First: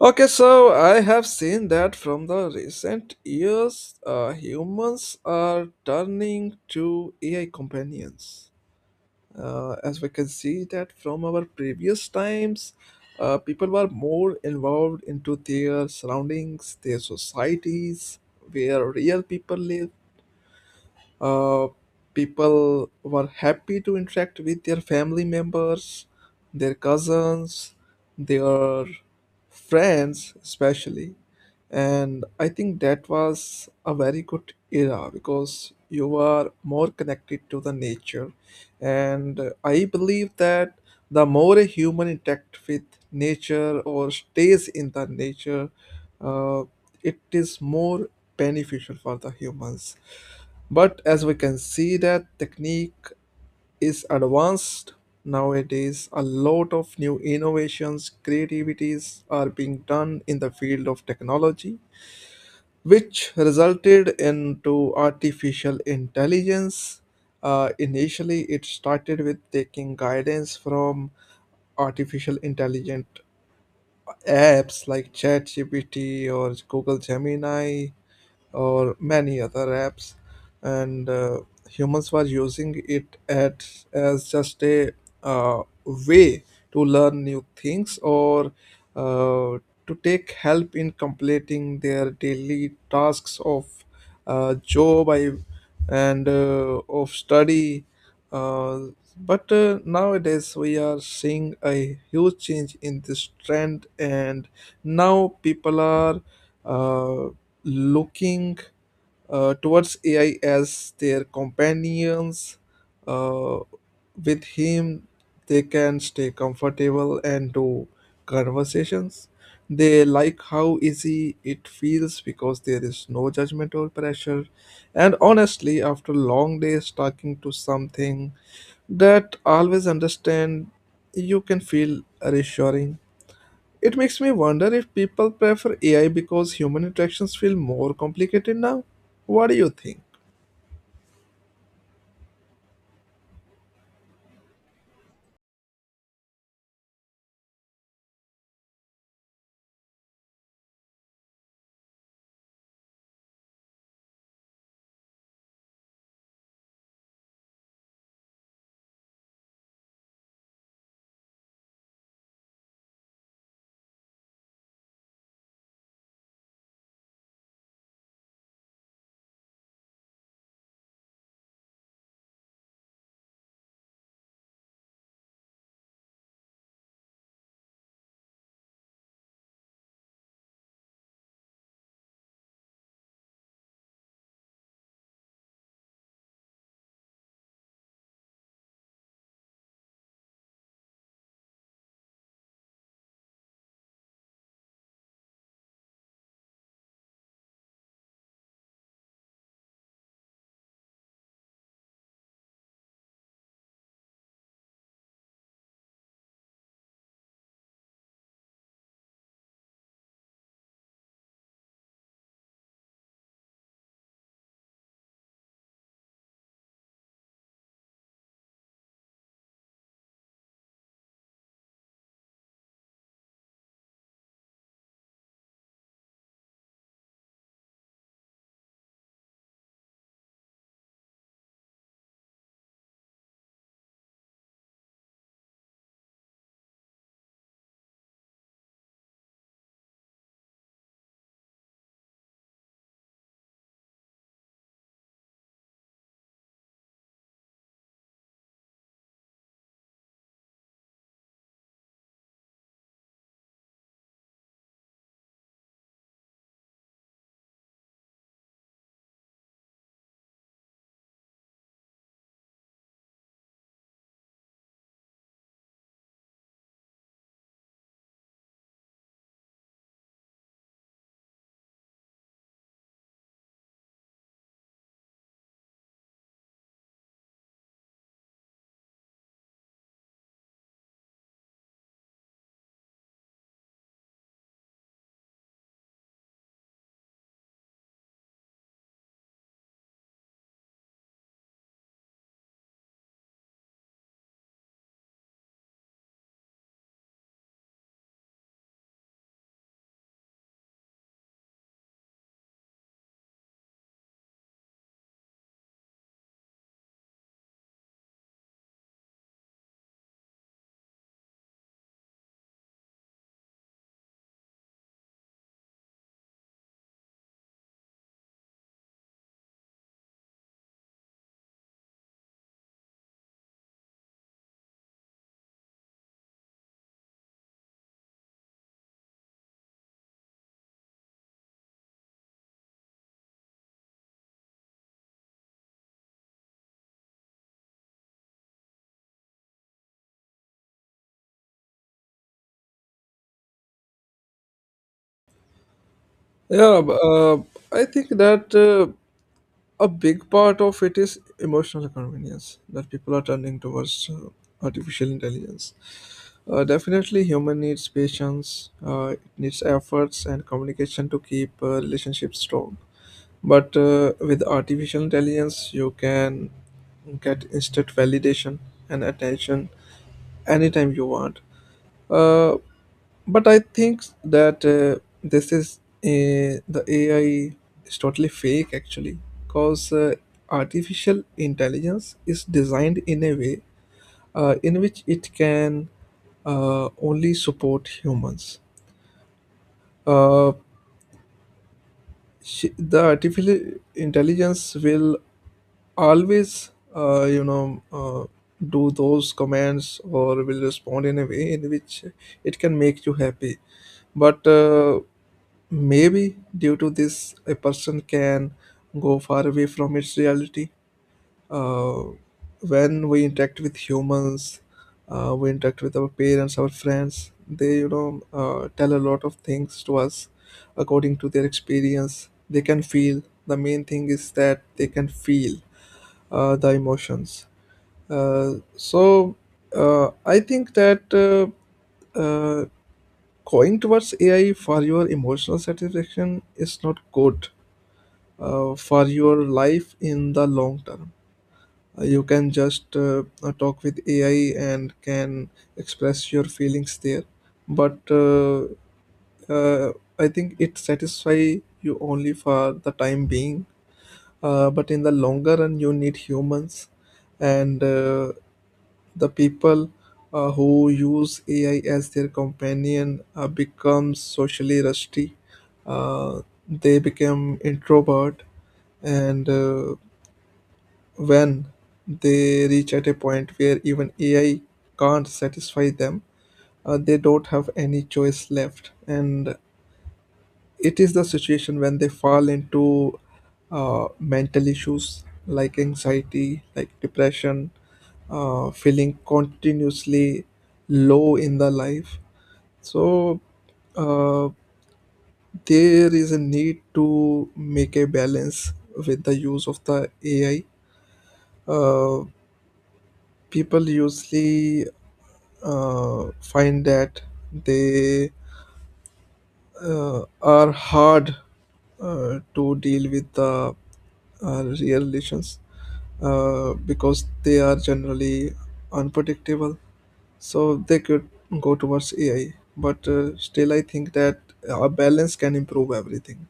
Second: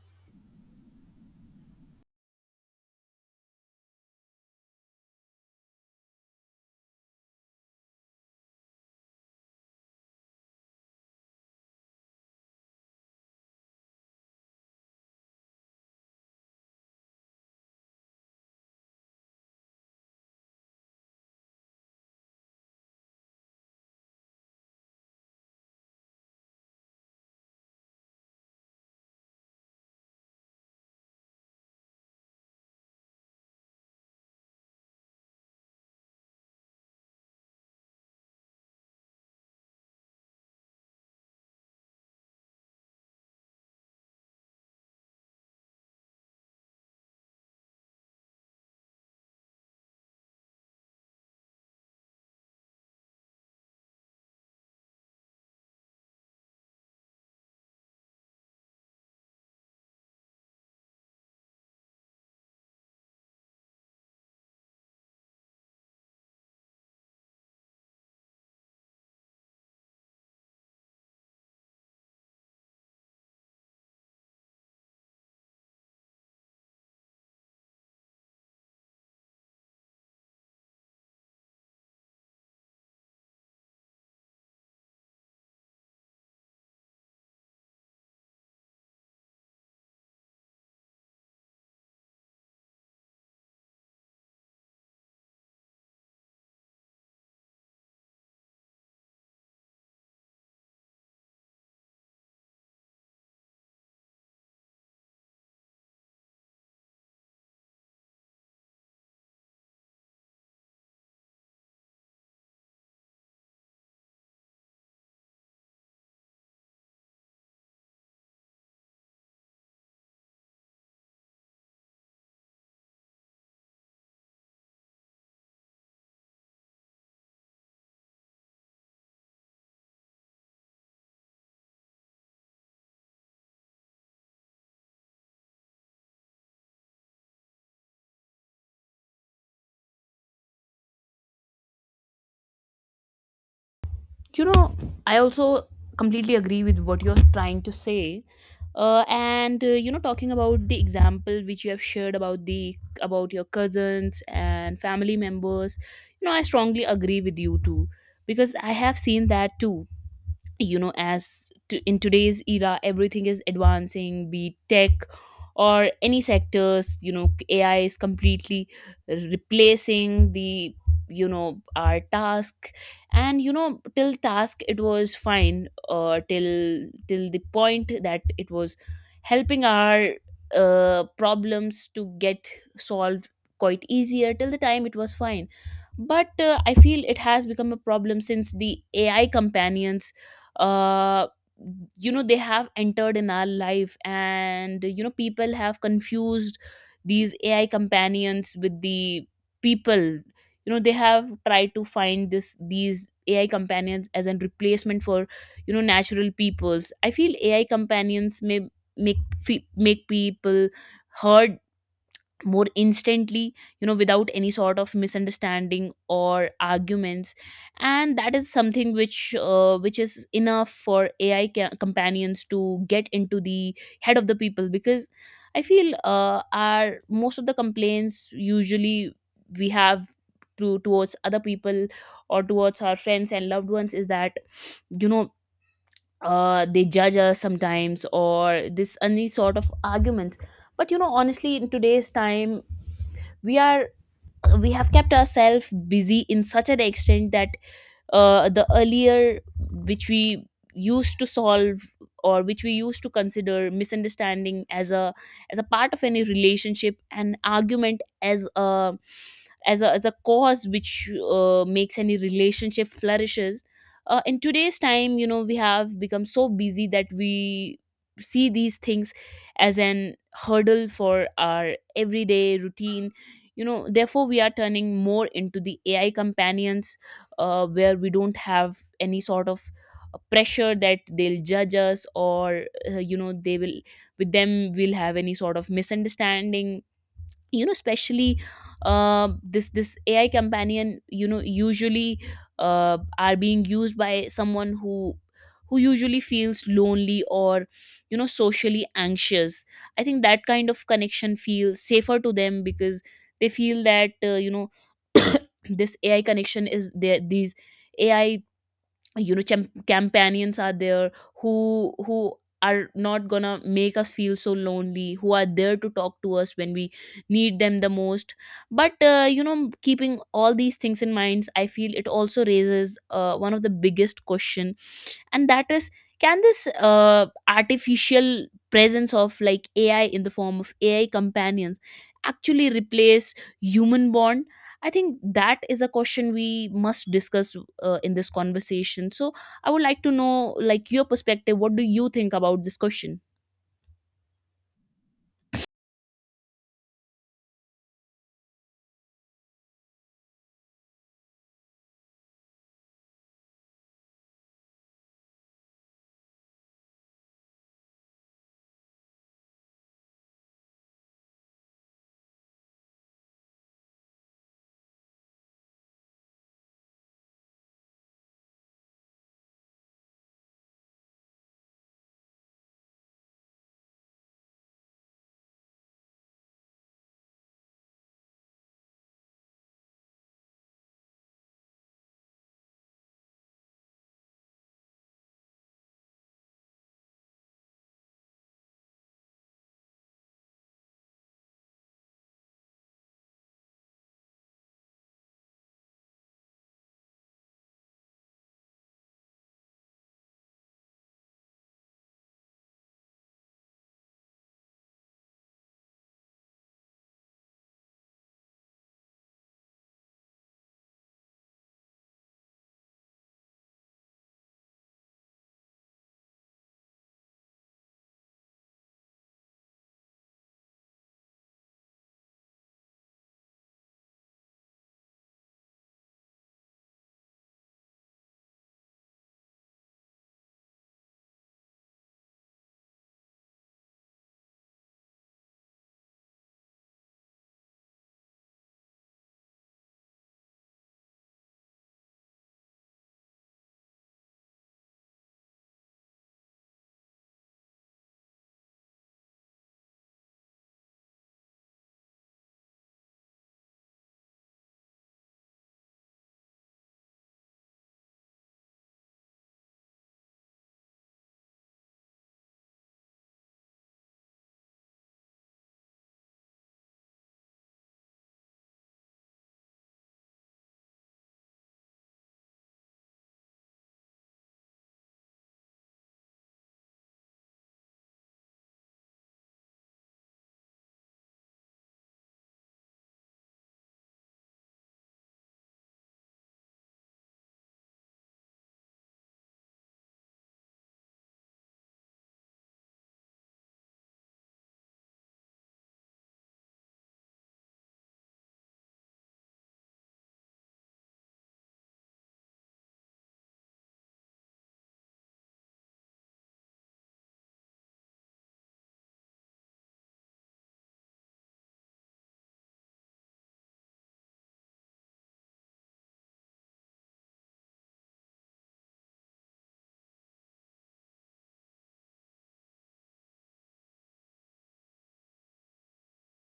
Okay, so I have seen that from the recent years, humans are turning to AI companions. As we can see that from our previous times, people were more involved into their surroundings, their societies, where real people live. uh, People were happy to interact with their family members, their cousins, their friends, especially. And I think that was a very good era because you were more connected to the nature. And I believe that the more a human interact with nature or stays in the nature, uh, it is more beneficial for the humans, but as we can see that technique is advanced nowadays, a lot of new innovations, creativities are being done in the field of technology, which resulted into artificial intelligence. Initially, it started with taking guidance from artificial intelligent apps like ChatGPT or Google Gemini or many other apps, and humans were using it at, as just a way to learn new things or uh, to take help in completing their daily tasks of job I, and of study, uh, but nowadays we are seeing a huge change in this trend, and now people are uh, looking towards AI as their companions. Uh, with him, they can stay comfortable and do conversations. They like how easy it feels because there is no judgment or pressure. And honestly, after long days talking to something that always understand, you can feel reassuring. It makes me wonder if people prefer AI because human interactions feel more complicated now. What do you think? you know I also completely agree with what you're trying to say. And talking about the example which you have shared about the about your cousins and family members. I strongly agree with you too, because I have seen that too. In today's era, everything is advancing, be it tech or any sectors. AI is completely replacing the you know our task. And till task it was fine. Till the point that it was helping our problems to get solved quite easier, till the time it was fine. But I feel it has become a problem since the AI companions uh, they have entered in our life, and people have confused these AI companions with the people. They have tried to find this these AI companions as a replacement for natural peoples. I feel AI companions may make people heard more instantly, without any sort of misunderstanding or arguments. And that is something which is enough for companions to get into the head of the people, because I feel our most of the complaints usually we have towards other people or towards our friends and loved ones is that you know they judge us sometimes or this any sort of arguments. But honestly, in today's time, we are we have kept ourselves busy in such an extent that the earlier which we used to solve or which we used to consider misunderstanding as a part of any relationship, and argument as a cause which makes any relationship flourishes. In today's time, we have become so busy that we see these things as an hurdle for our everyday routine. Therefore, we are turning more into the AI companions, where we don't have any sort of pressure that they'll judge us or they will with them we'll have any sort of misunderstanding. Especially, this AI companion usually are being used by someone who usually feels lonely or socially anxious. I think that kind of connection feels safer to them because they feel that this AI connection is there, these AI companions are there, who are not gonna make us feel so lonely, who are there to talk to us when we need them the most. But keeping all these things in mind, I feel it also raises one of the biggest question, and that is, can this artificial presence of like AI in the form of AI companions actually replace human bond? I think that is a question we must discuss in this conversation. So I would like to know like your perspective, what do you think about this question? Yeah, I think that a big part of it is emotional convenience that people are turning towards artificial intelligence. Definitely, human needs patience, it needs efforts and communication to keep relationships strong. But with artificial intelligence, you can get instant validation and attention anytime you want. Uh, but I think that this is the AI is totally fake actually, because artificial intelligence is designed in a way in which it can only support humans. Uh, the artificial intelligence will always do those commands or will respond in a way in which it can make you happy, but maybe due to this a person can go far away from its reality. uh, when we interact with humans, we interact with our parents, our friends, they, tell a lot of things to us according to their experience. They can feel, the main thing is that they can feel the emotions. So I think that uh, going towards AI for your emotional satisfaction is not good for your life in the long term. You can just talk with AI and can express your feelings there, but I think it satisfy you only for the time being. But in the longer run, you need humans, and the people who use AI as their companion become socially rusty. Uh, they become introvert, and when they reach at a point where even AI can't satisfy them, they don't have any choice left. And it is the situation when they fall into mental issues like anxiety, like depression, feeling continuously low in the life. So uh, there is a need to make a balance with the use of the AI. Uh, People usually find that they are hard to deal with the real relations because they are generally unpredictable. So they could go towards AI, but still, I think that a balance can improve everything.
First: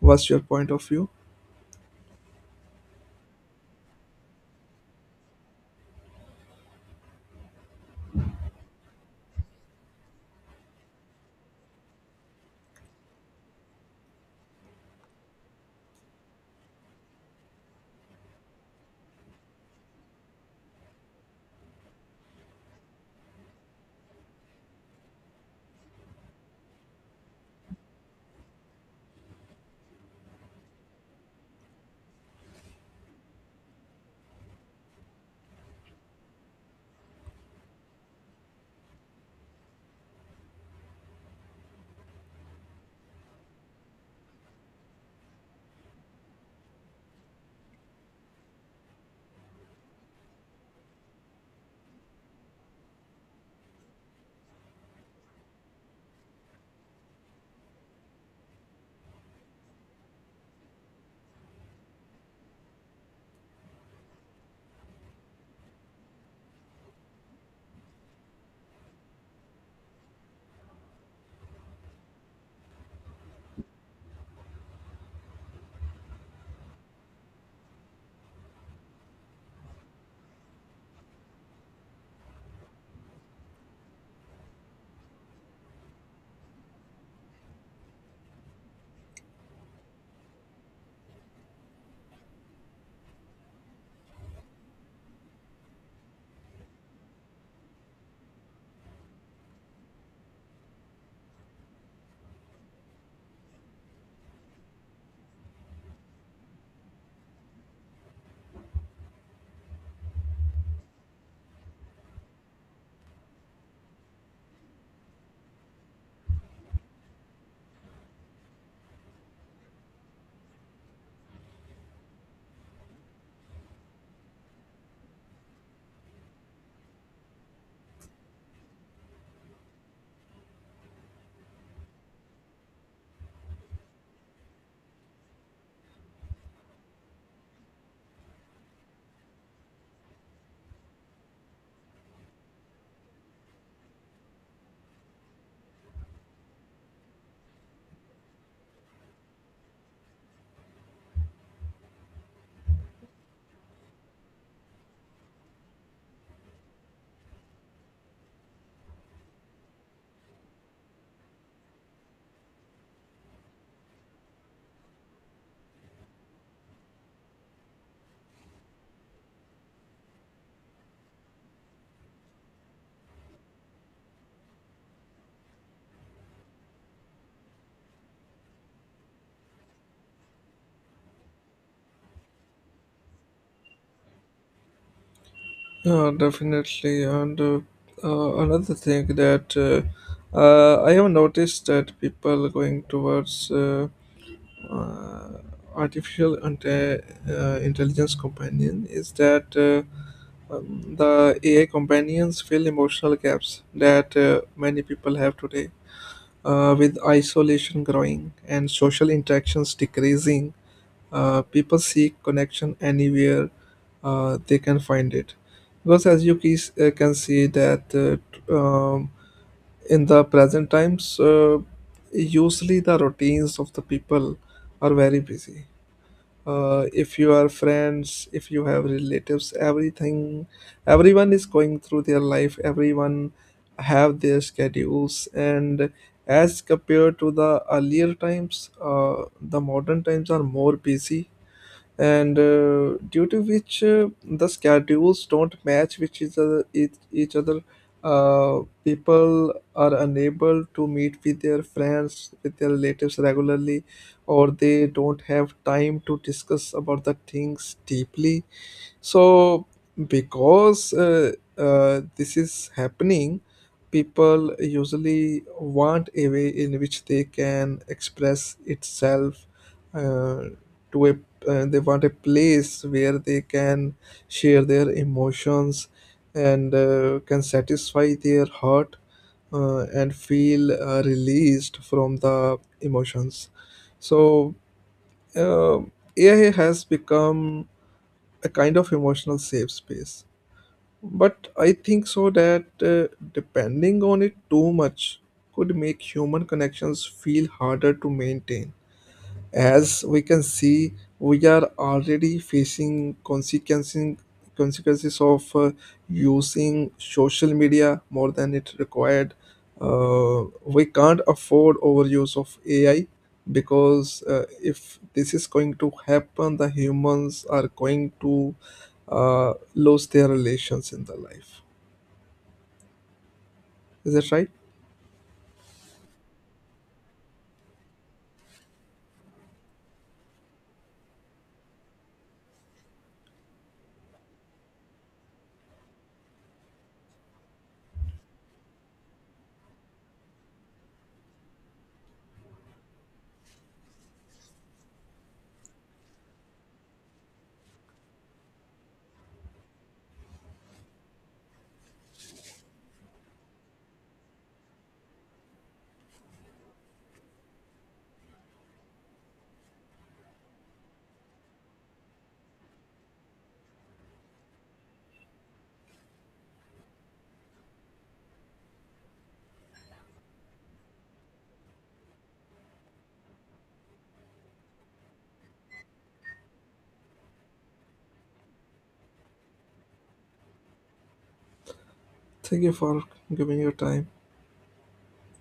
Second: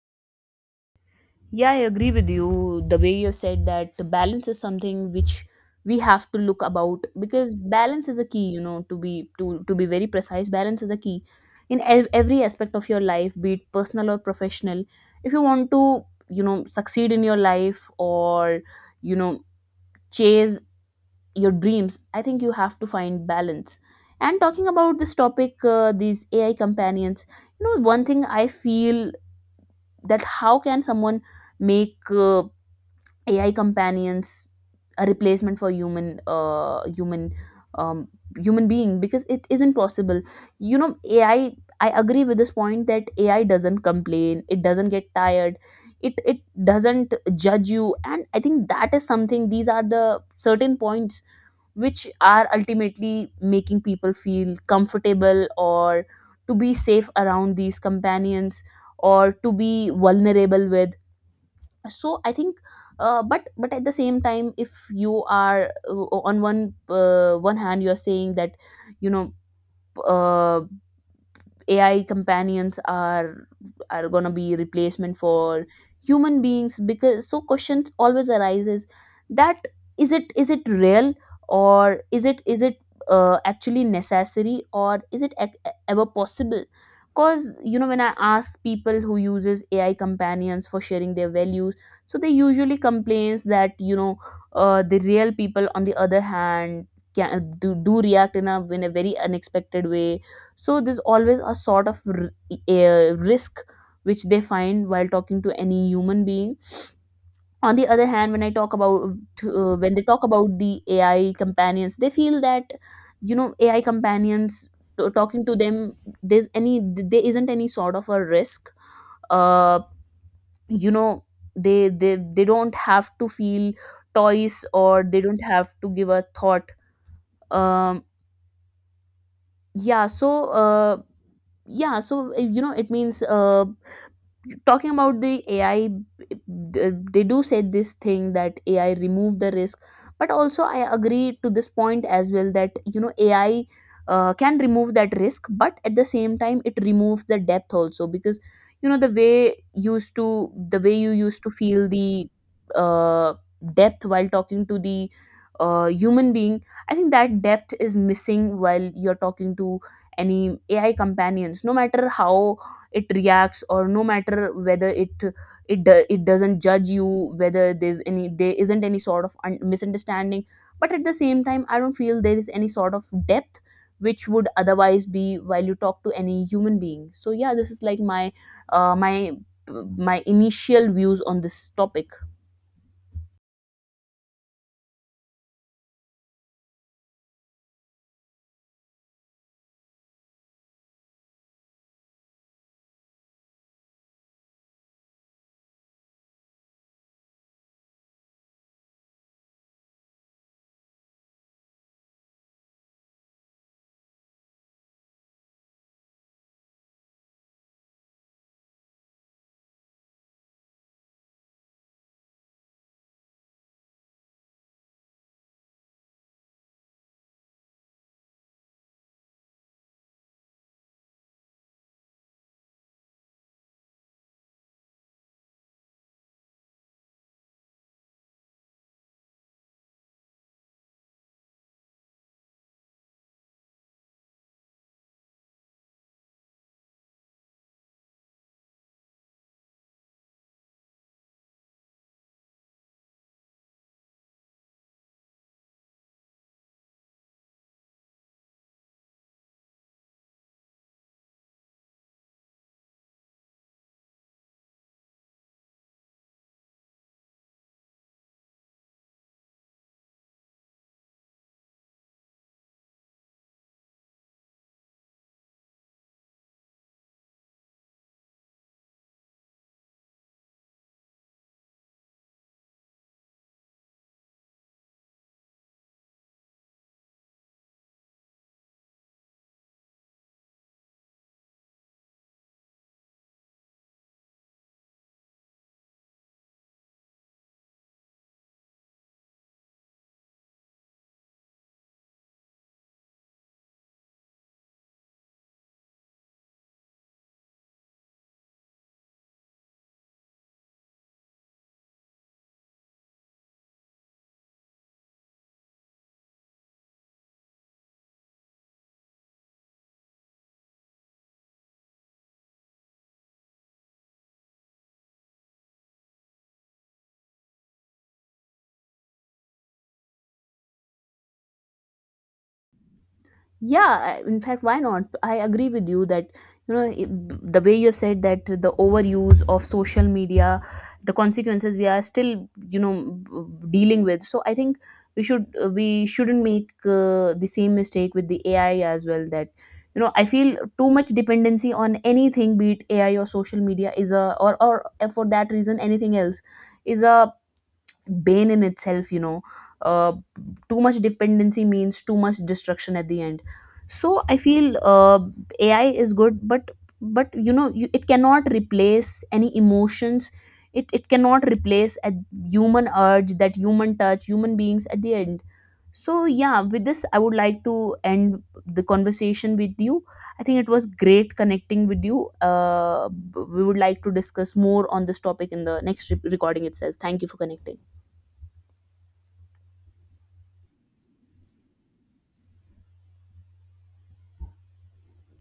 What's your point of view? Yeah, I agree with you. The way you said that the balance is something which we have to look about, because balance is a key, to be very precise, balance is a key in every aspect of your life, be it personal or professional. If you want to, succeed in your life, or you know, chase your dreams, I think you have to find balance. And talking about this topic, these AI companions, one thing I feel that how can someone make AI companions a replacement for um, human being, because it isn't possible. AI. I agree with this point that AI doesn't complain. It doesn't get tired. It doesn't judge you, and I think that is something. These are the certain points which are ultimately making people feel comfortable, or to be safe around these companions, or to be vulnerable with. So I think, but at the same time, if you are on one hand, you are saying that you know uh, AI companions are going to be replacement for human beings, because so questions always arises that is it real, or is it actually necessary, or is it ever possible? Because when I ask people who uses AI companions for sharing their values, so they usually complains that the real people on the other hand do react in a very unexpected way. So there's always a sort of a risk which they find while talking to any human being. On the other hand, when they talk about the AI companions, they feel that AI companions, talking to them, there isn't any sort of a risk. uh you know they don't have to feel toys, or they don't have to give a thought. um yeah so uh yeah, so it means talking about the AI, they do say this thing that AI remove the risk. But also I agree to this point as well that AI can remove that risk, but at the same time it removes the depth also. Because the way you used to feel the uh, depth while talking to the human being. I think that depth is missing while you're talking to any AI companions, no matter how it reacts, or no matter whether it doesn't judge you, whether there isn't any sort of misunderstanding. But at the same time, I don't feel there is any sort of depth which would otherwise be while you talk to any human being. So, yeah, this is like uh, my my initial views on this topic. Yeah, definitely. And another thing that I have noticed that people going towards uh, artificial intelligence companion is that the AI companions fill emotional gaps that many people have today. With isolation growing and social interactions decreasing, people seek connection anywhere they can find it. Because as you can see that in the present times, usually the routines of the people are very busy. If you are friends, if you have relatives, everything, everyone is going through their life, everyone have their schedules, and as compared to the earlier times, the modern times are more busy, and due to which the schedules don't match, which is, each other. People are unable to meet with their friends, with their relatives regularly, or they don't have time to discuss about the things deeply. So, because this is happening, people usually want a way in which they can express itself uh, to a they want a place where they can share their emotions and can satisfy their heart, and feel released from the emotions. So uh, ai has become a kind of emotional safe space. But I think so that depending on it too much could make human connections feel harder to maintain. As we can see, we are already facing consequences of using social media more than it required. We can't afford overuse of AI because if this is going to happen, the humans are going to lose their relations in the life. Yeah, Is that in right? fact, why not? I agree with you that the way you have said that the overuse of social media, the consequences we are still you know dealing with. So I think we shouldn't make the same mistake with the AI as well. That I feel too much dependency on anything, be it AI or social media, is a or for that reason anything else is a bane in itself. Uh, Too much dependency means too much destruction at the end. So I feel AI is good, but it cannot replace any emotions. It cannot replace a human urge, that human touch, human beings at the end. So, yeah, with this I would like to end the conversation with you. I think it was great connecting with you. We would like to discuss more on this topic in the next recording itself. Thank you for connecting. Thank you for giving your time.